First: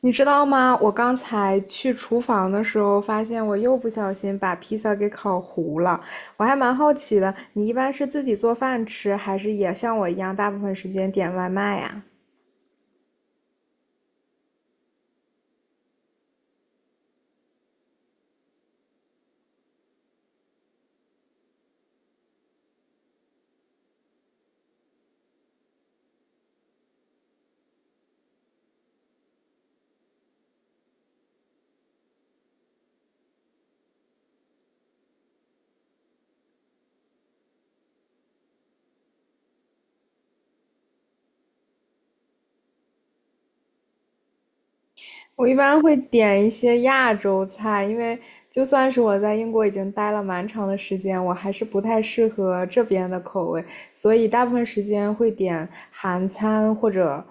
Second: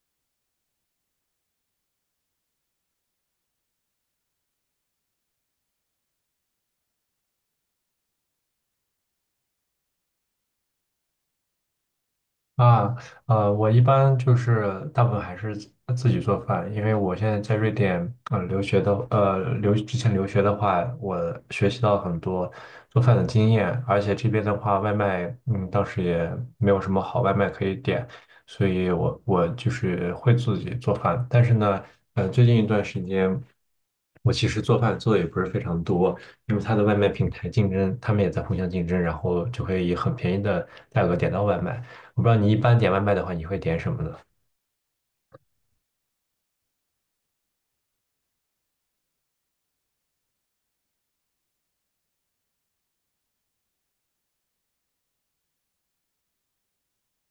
你知道吗？我刚才去厨房的时候，发现我又不小心把披萨给烤糊了。我还蛮好奇的，你一般是自己做饭吃，还是也像我一样，大部分时间点外卖呀？啊，我一般就是大部分还是自己做饭，因为我现在在瑞典，留学的，之前留学的话，我学习到很多做饭的经验，而且这边的话，外卖，嗯，当时也没有什么好外卖可以点，所以我就是会自己做饭，但是呢，最近一段时间，我其实做饭做的也不是非常多，因为它的外卖平台竞争，他们也在互相竞争，然后就会以很便宜的价格点到外卖。我不知道你一般点外卖的话，你会点什么呢？我一般会点一些亚洲菜，因为就算是我在英国已经待了蛮长的时间，我还是不太适合这边的口味，所以大部分时间会点韩餐或者，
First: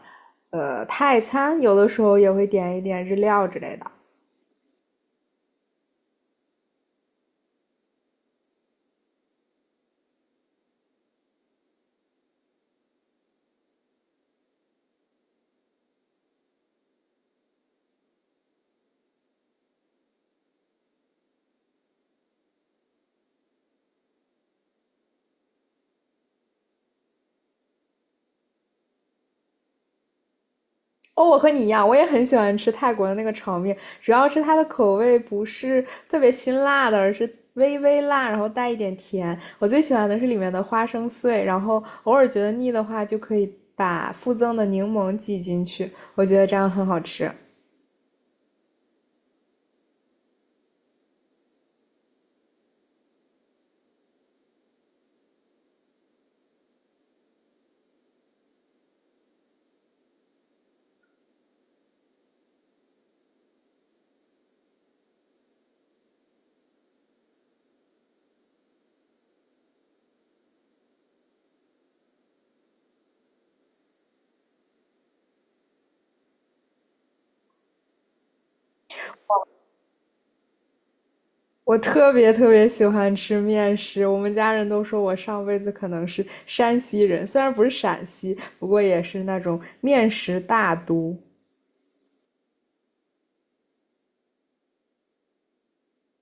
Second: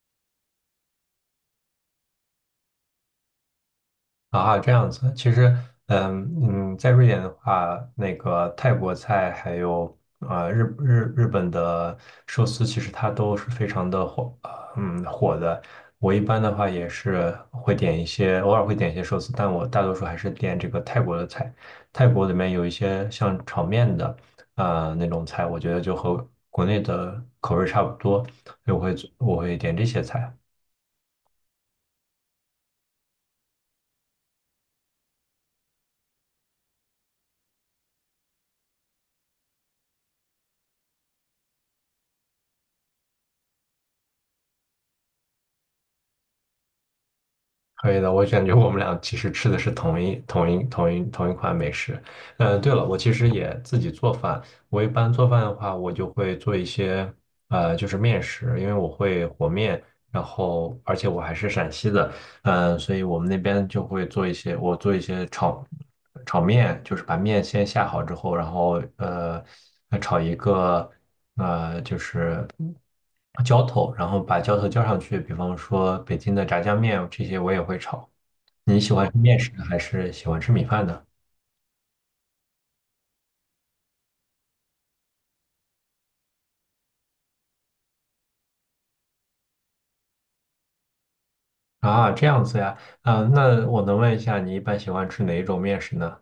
泰餐，有的时候也会点一点日料之类的。啊，这样子，其实，嗯嗯，在瑞典的话，那个泰国菜还有日本的寿司，其实它都是非常的火，火的。我一般的话也是会点一些，偶尔会点一些寿司，但我大多数还是点这个泰国的菜。泰国里面有一些像炒面的，那种菜，我觉得就和国内的口味差不多，所以我会点这些菜。哦，我和你一样，我也很喜欢吃泰国的那个炒面，主要是它的口味不是特别辛辣的，而是微微辣，然后带一点甜。我最喜欢的是里面的花生碎，然后偶尔觉得腻的话，就可以把附赠的柠檬挤进去，我觉得这样很好吃。可以的，我感觉我们俩其实吃的是同一款美食。嗯，对了，我其实也自己做饭。我一般做饭的话，我就会做一些就是面食，因为我会和面，然后而且我还是陕西的，嗯，所以我们那边就会做一些，我做一些炒面，就是把面先下好之后，然后炒一个浇头，然后把浇头浇上去，比方说北京的炸酱面这些我也会炒。你喜欢吃面食还是喜欢吃米饭呢？我特别特别喜欢吃面食，我们家人都说我上辈子可能是山西人，虽然不是陕西，不过也是那种面食大都。啊，这样子呀，啊，那我能问一下，你一般喜欢吃哪一种面食呢？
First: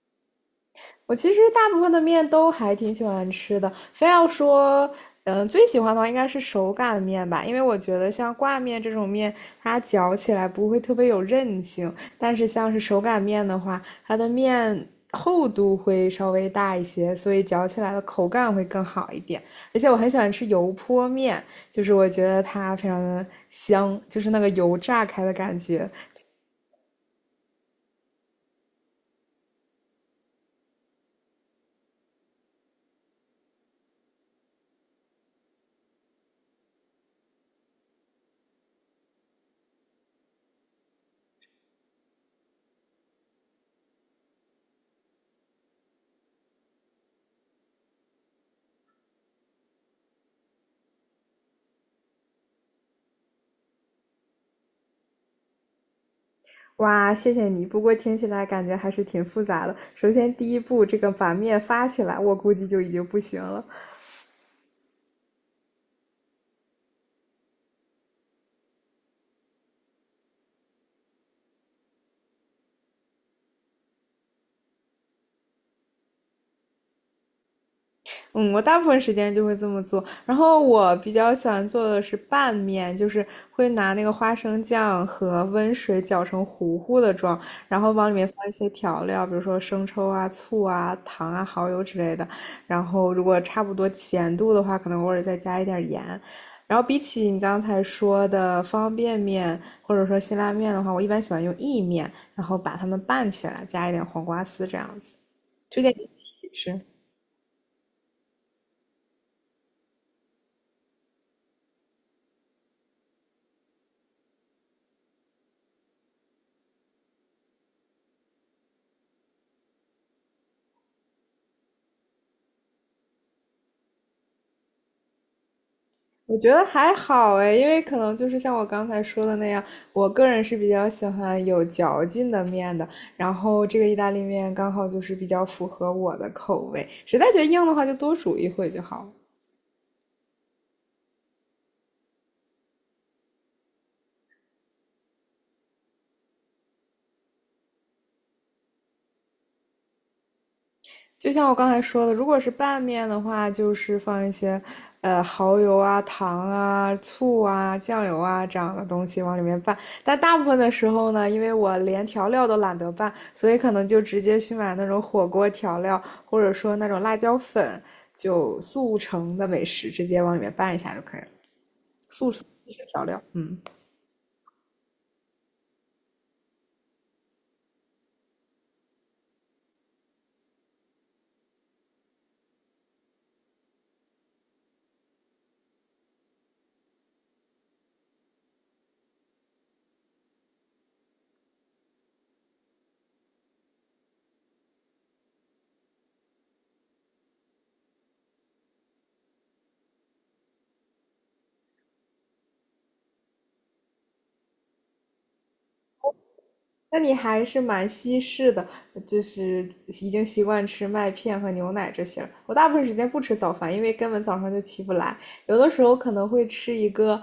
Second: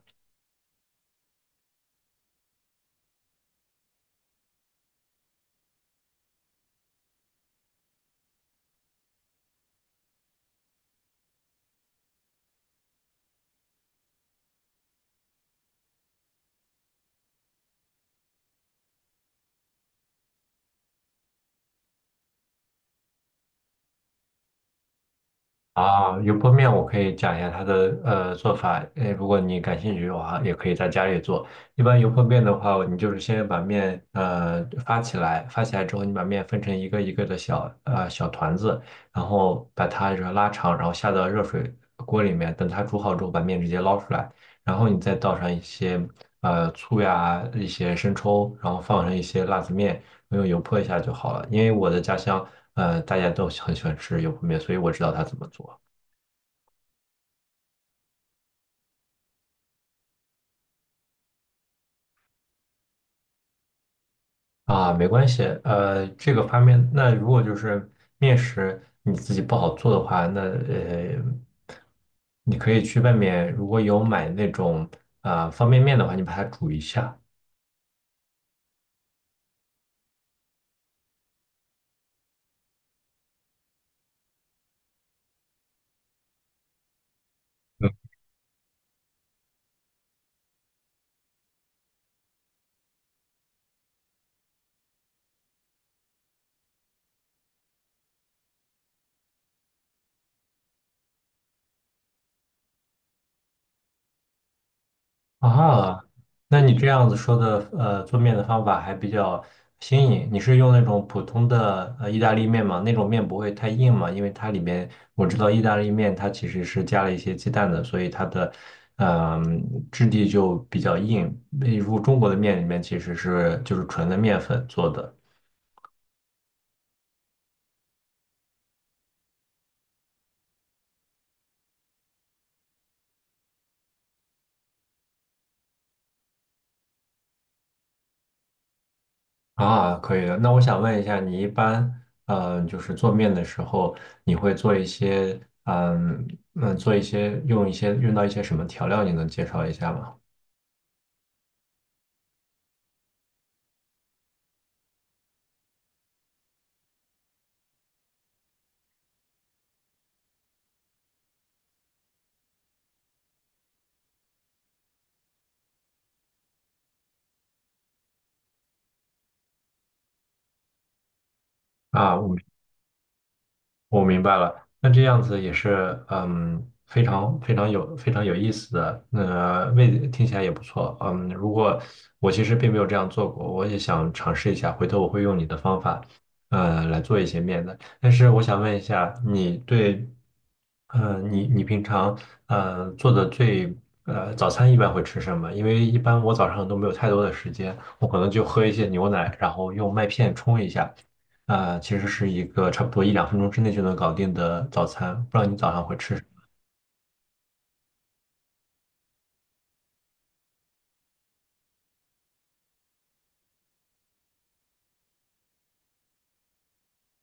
我其实大部分的面都还挺喜欢吃的，非要说，嗯，最喜欢的话应该是手擀面吧，因为我觉得像挂面这种面，它嚼起来不会特别有韧性，但是像是手擀面的话，它的面厚度会稍微大一些，所以嚼起来的口感会更好一点。而且我很喜欢吃油泼面，就是我觉得它非常的香，就是那个油炸开的感觉。啊，油泼面我可以讲一下它的做法，呃，如果你感兴趣的话，也可以在家里做。一般油泼面的话，你就是先把面发起来，发起来之后，你把面分成一个一个的小团子，然后把它就是拉长，然后下到热水锅里面，等它煮好之后，把面直接捞出来，然后你再倒上一些醋呀，一些生抽，然后放上一些辣子面。用油泼一下就好了。因为我的家乡，呃，大家都很喜欢吃油泼面，所以我知道它怎么做。哇，谢谢你。不过听起来感觉还是挺复杂的。首先，第一步，这个把面发起来，我估计就已经不行了。啊，没关系，这个方面，那如果就是面食你自己不好做的话，那你可以去外面，如果有买那种啊、方便面的话，你把它煮一下。嗯，我大部分时间就会这么做。然后我比较喜欢做的是拌面，就是会拿那个花生酱和温水搅成糊糊的状，然后往里面放一些调料，比如说生抽啊、醋啊、糖啊、蚝油之类的。然后如果差不多咸度的话，可能偶尔再加一点盐。然后比起你刚才说的方便面或者说辛拉面的话，我一般喜欢用意面，然后把它们拌起来，加一点黄瓜丝这样子。推荐啊，你试一那你试。这样子说的，做面的方法还比较新颖。你是用那种普通的意大利面吗？那种面不会太硬吗？因为它里面我知道意大利面它其实是加了一些鸡蛋的，所以它的嗯、质地就比较硬。那如中国的面里面其实是就是纯的面粉做的。我觉得还好哎，因为可能就是像我刚才说的那样，我个人是比较喜欢有嚼劲的面的。然后这个意大利面刚好就是比较符合我的口味，实在觉得硬的话就多煮一会就好了。啊，可以的。那我想问一下，你一般就是做面的时候，你会做一些嗯做一些用到一些什么调料？你能介绍一下吗？就像我刚才说的，如果是拌面的话，就是放一些，蚝油啊、糖啊、醋啊、酱油啊这样的东西往里面拌。但大部分的时候呢，因为我连调料都懒得拌，所以可能就直接去买那种火锅调料，或者说那种辣椒粉，就速成的美食直接往里面拌一下就可以了。啊，速食调料，嗯。我明白了，那这样子也是，嗯，非常有意思的，那、味听起来也不错，嗯，如果我其实并没有这样做过，我也想尝试一下，回头我会用你的方法，来做一些面的。但是我想问一下，你对，你平常做的早餐一般会吃什么？因为一般我早上都没有太多的时间，我可能就喝一些牛奶，然后用麦片冲一下。啊、其实是一个差不多一两分钟之内就能搞定的早餐。不知道你早上会吃什么？那你还是蛮西式的，就是已经习惯吃麦片和牛奶这些了。我大部分时间不吃早饭，因为根本早上就起不来。有的时候可能会吃一个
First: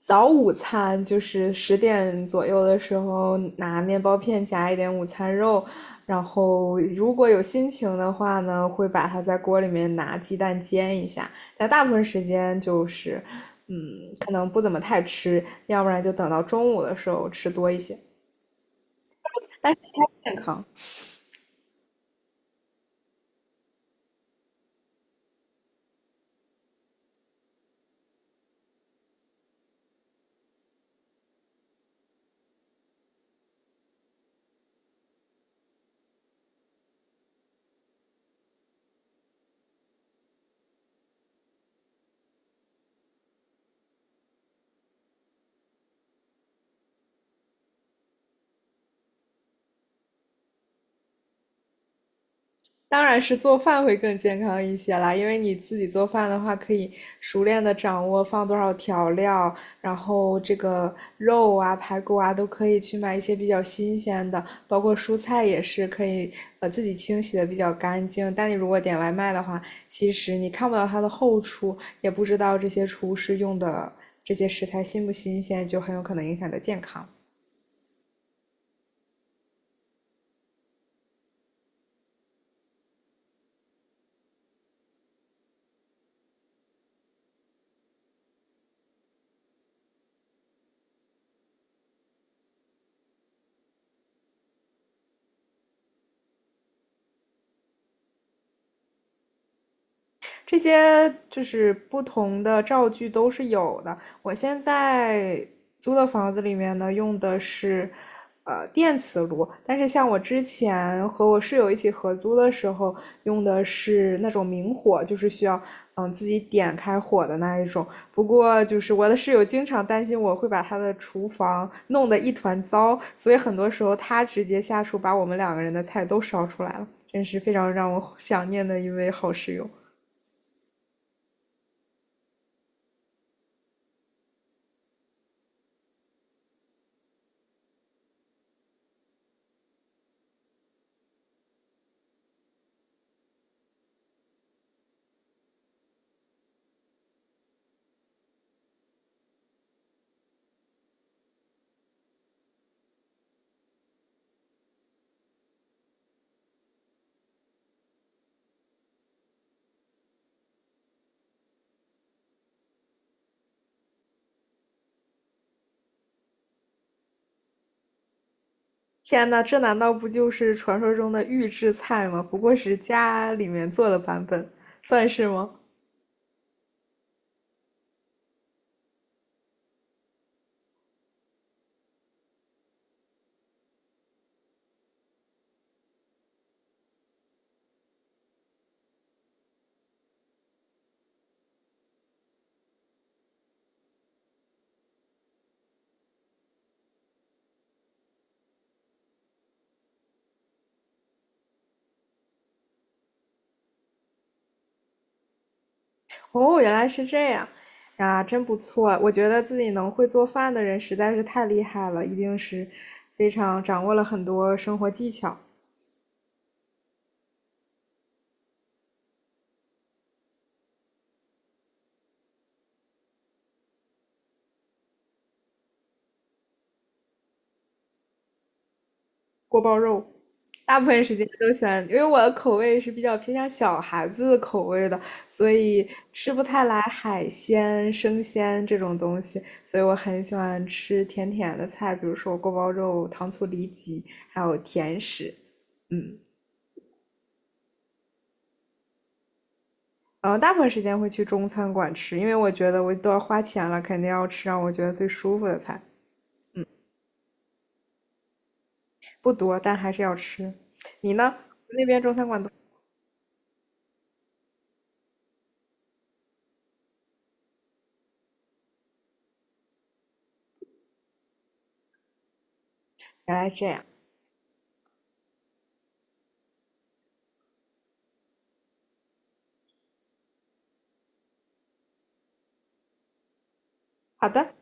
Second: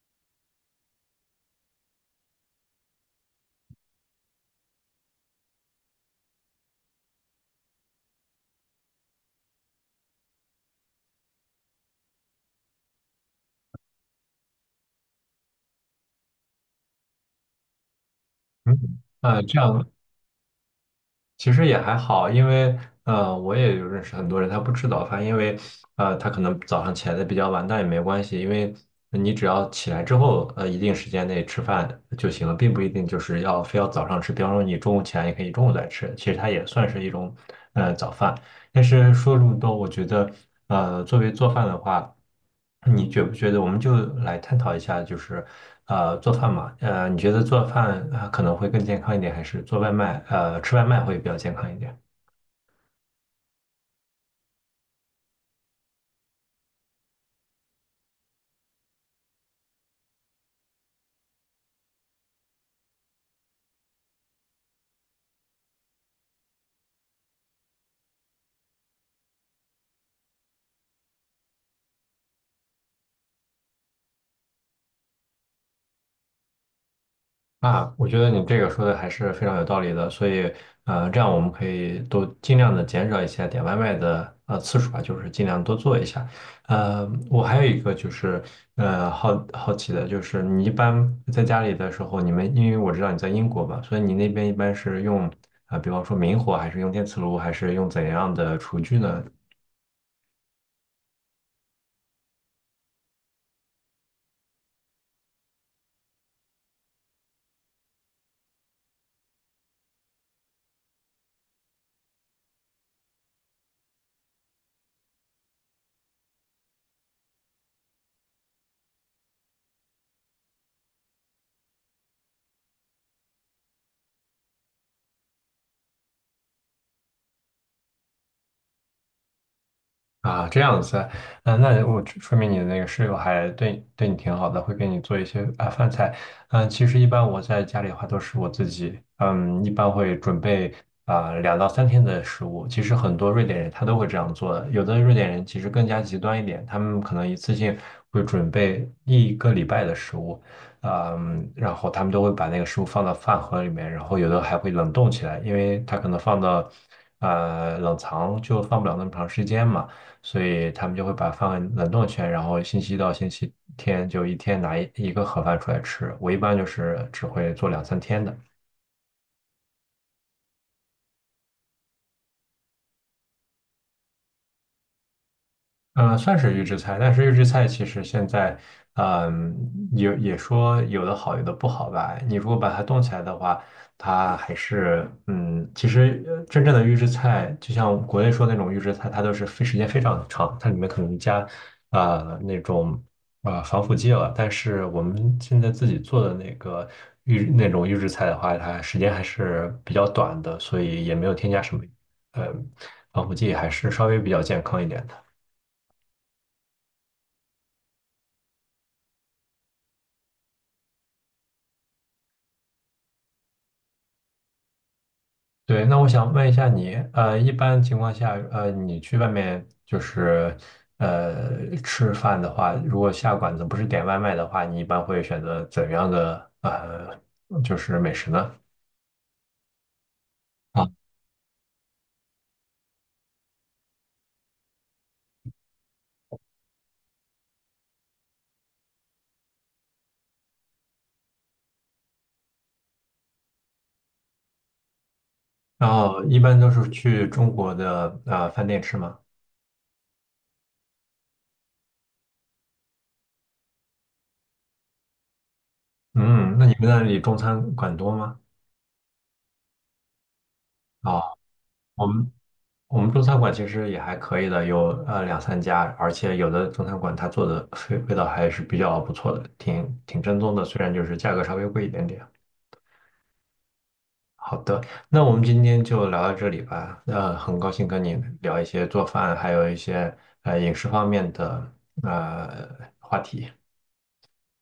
早午餐，就是10点左右的时候拿面包片夹一点午餐肉，然后如果有心情的话呢，会把它在锅里面拿鸡蛋煎一下。但大部分时间就是，嗯，可能不怎么太吃，要不然就等到中午的时候吃多一些。嗯，这但是样它健康。其实也还好，因为我也有认识很多人，他不吃早饭，因为他可能早上起来的比较晚，但也没关系，因为你只要起来之后，一定时间内吃饭就行了，并不一定就是要非要早上吃。比方说你中午起来也可以中午再吃，其实它也算是一种早饭。但是说这么多，我觉得，作为做饭的话，你觉不觉得我们就来探讨一下，就是，做饭嘛，你觉得做饭，可能会更健康一点，还是做外卖，吃外卖会比较健康一点？当然是做饭会更健康一些啦，因为你自己做饭的话，可以熟练的掌握放多少调料，然后这个肉啊、排骨啊都可以去买一些比较新鲜的，包括蔬菜也是可以自己清洗的比较干净。但你如果点外卖的话，其实你看不到它的后厨，也不知道这些厨师用的这些食材新不新鲜，就很有可能影响你的健康。啊，我觉得你这个说的还是非常有道理的，所以，这样我们可以都尽量的减少一些点外卖的次数吧，就是尽量多做一下。我还有一个就是，好奇的就是，你一般在家里的时候，你们因为我知道你在英国嘛，所以你那边一般是用啊、比方说明火，还是用电磁炉，还是用怎样的厨具呢？这些就是不同的灶具都是有的。我现在租的房子里面呢，用的是电磁炉，但是像我之前和我室友一起合租的时候，用的是那种明火，就是需要自己点开火的那一种。不过就是我的室友经常担心我会把他的厨房弄得一团糟，所以很多时候他直接下厨把我们两个人的菜都烧出来了，真是非常让我想念的一位好室友。啊，这样子啊。嗯、那我说明你的那个室友还对你挺好的，会给你做一些啊饭菜。嗯、其实一般我在家里的话都是我自己，嗯，一般会准备啊两到三天的食物。其实很多瑞典人他都会这样做的，有的瑞典人其实更加极端一点，他们可能一次性会准备一个礼拜的食物，嗯，然后他们都会把那个食物放到饭盒里面，然后有的还会冷冻起来，因为它可能放到冷藏就放不了那么长时间嘛。所以他们就会把饭冷冻起来，然后星期一到星期天就一天拿一个盒饭出来吃。我一般就是只会做两三天的。天呐，这难道不就是传说中的预制菜吗？不过是家里面做的版本，算是吗？嗯，算是预制菜，但是预制菜其实现在，嗯，也说有的好，有的不好吧。你如果把它冻起来的话，它还是，嗯，其实真正的预制菜，就像国内说那种预制菜，它都是非时间非常长，它里面可能加，呃，那种防腐剂了。但是我们现在自己做的那个预那种预制菜的话，它时间还是比较短的，所以也没有添加什么，呃，防腐剂，还是稍微比较健康一点的。哦，原来是这样。啊，真不错啊！我觉得自己能会做饭的人实在是太厉害了，一定是非常掌握了很多生活技巧。对，那我想问一下你，一般情况下，你去外面就是，吃饭的话，如果下馆子不是点外卖的话，你一般会选择怎样的就是美食呢？锅包肉。大部啊，分时间都喜欢，因为我的口味是比较偏向小孩子的口味的，所以吃不太来海鲜、生鲜这种东西，所以我很喜欢吃甜甜的菜，比如说锅包肉、糖醋里脊，还有甜食。然嗯，后一般都是去中国的饭店吃吗？然后大部分时间会去中餐馆吃，因为我觉得我都要花钱了，肯定要吃让我觉得最舒服的菜。嗯，嗯，那你们那里中餐馆多吗？不多，但还是要吃。你啊，呢？那边我中餐们馆都我们中餐馆其实也还可以的，有两三家，而且有的中餐馆它做的味道还是比较不错的，挺正宗的，虽然就是价格稍微贵一点点。原来这样。好的，那我们今天就聊到这里吧。很高兴跟你聊一些做饭，还有一些饮食方面的呃话题。好的。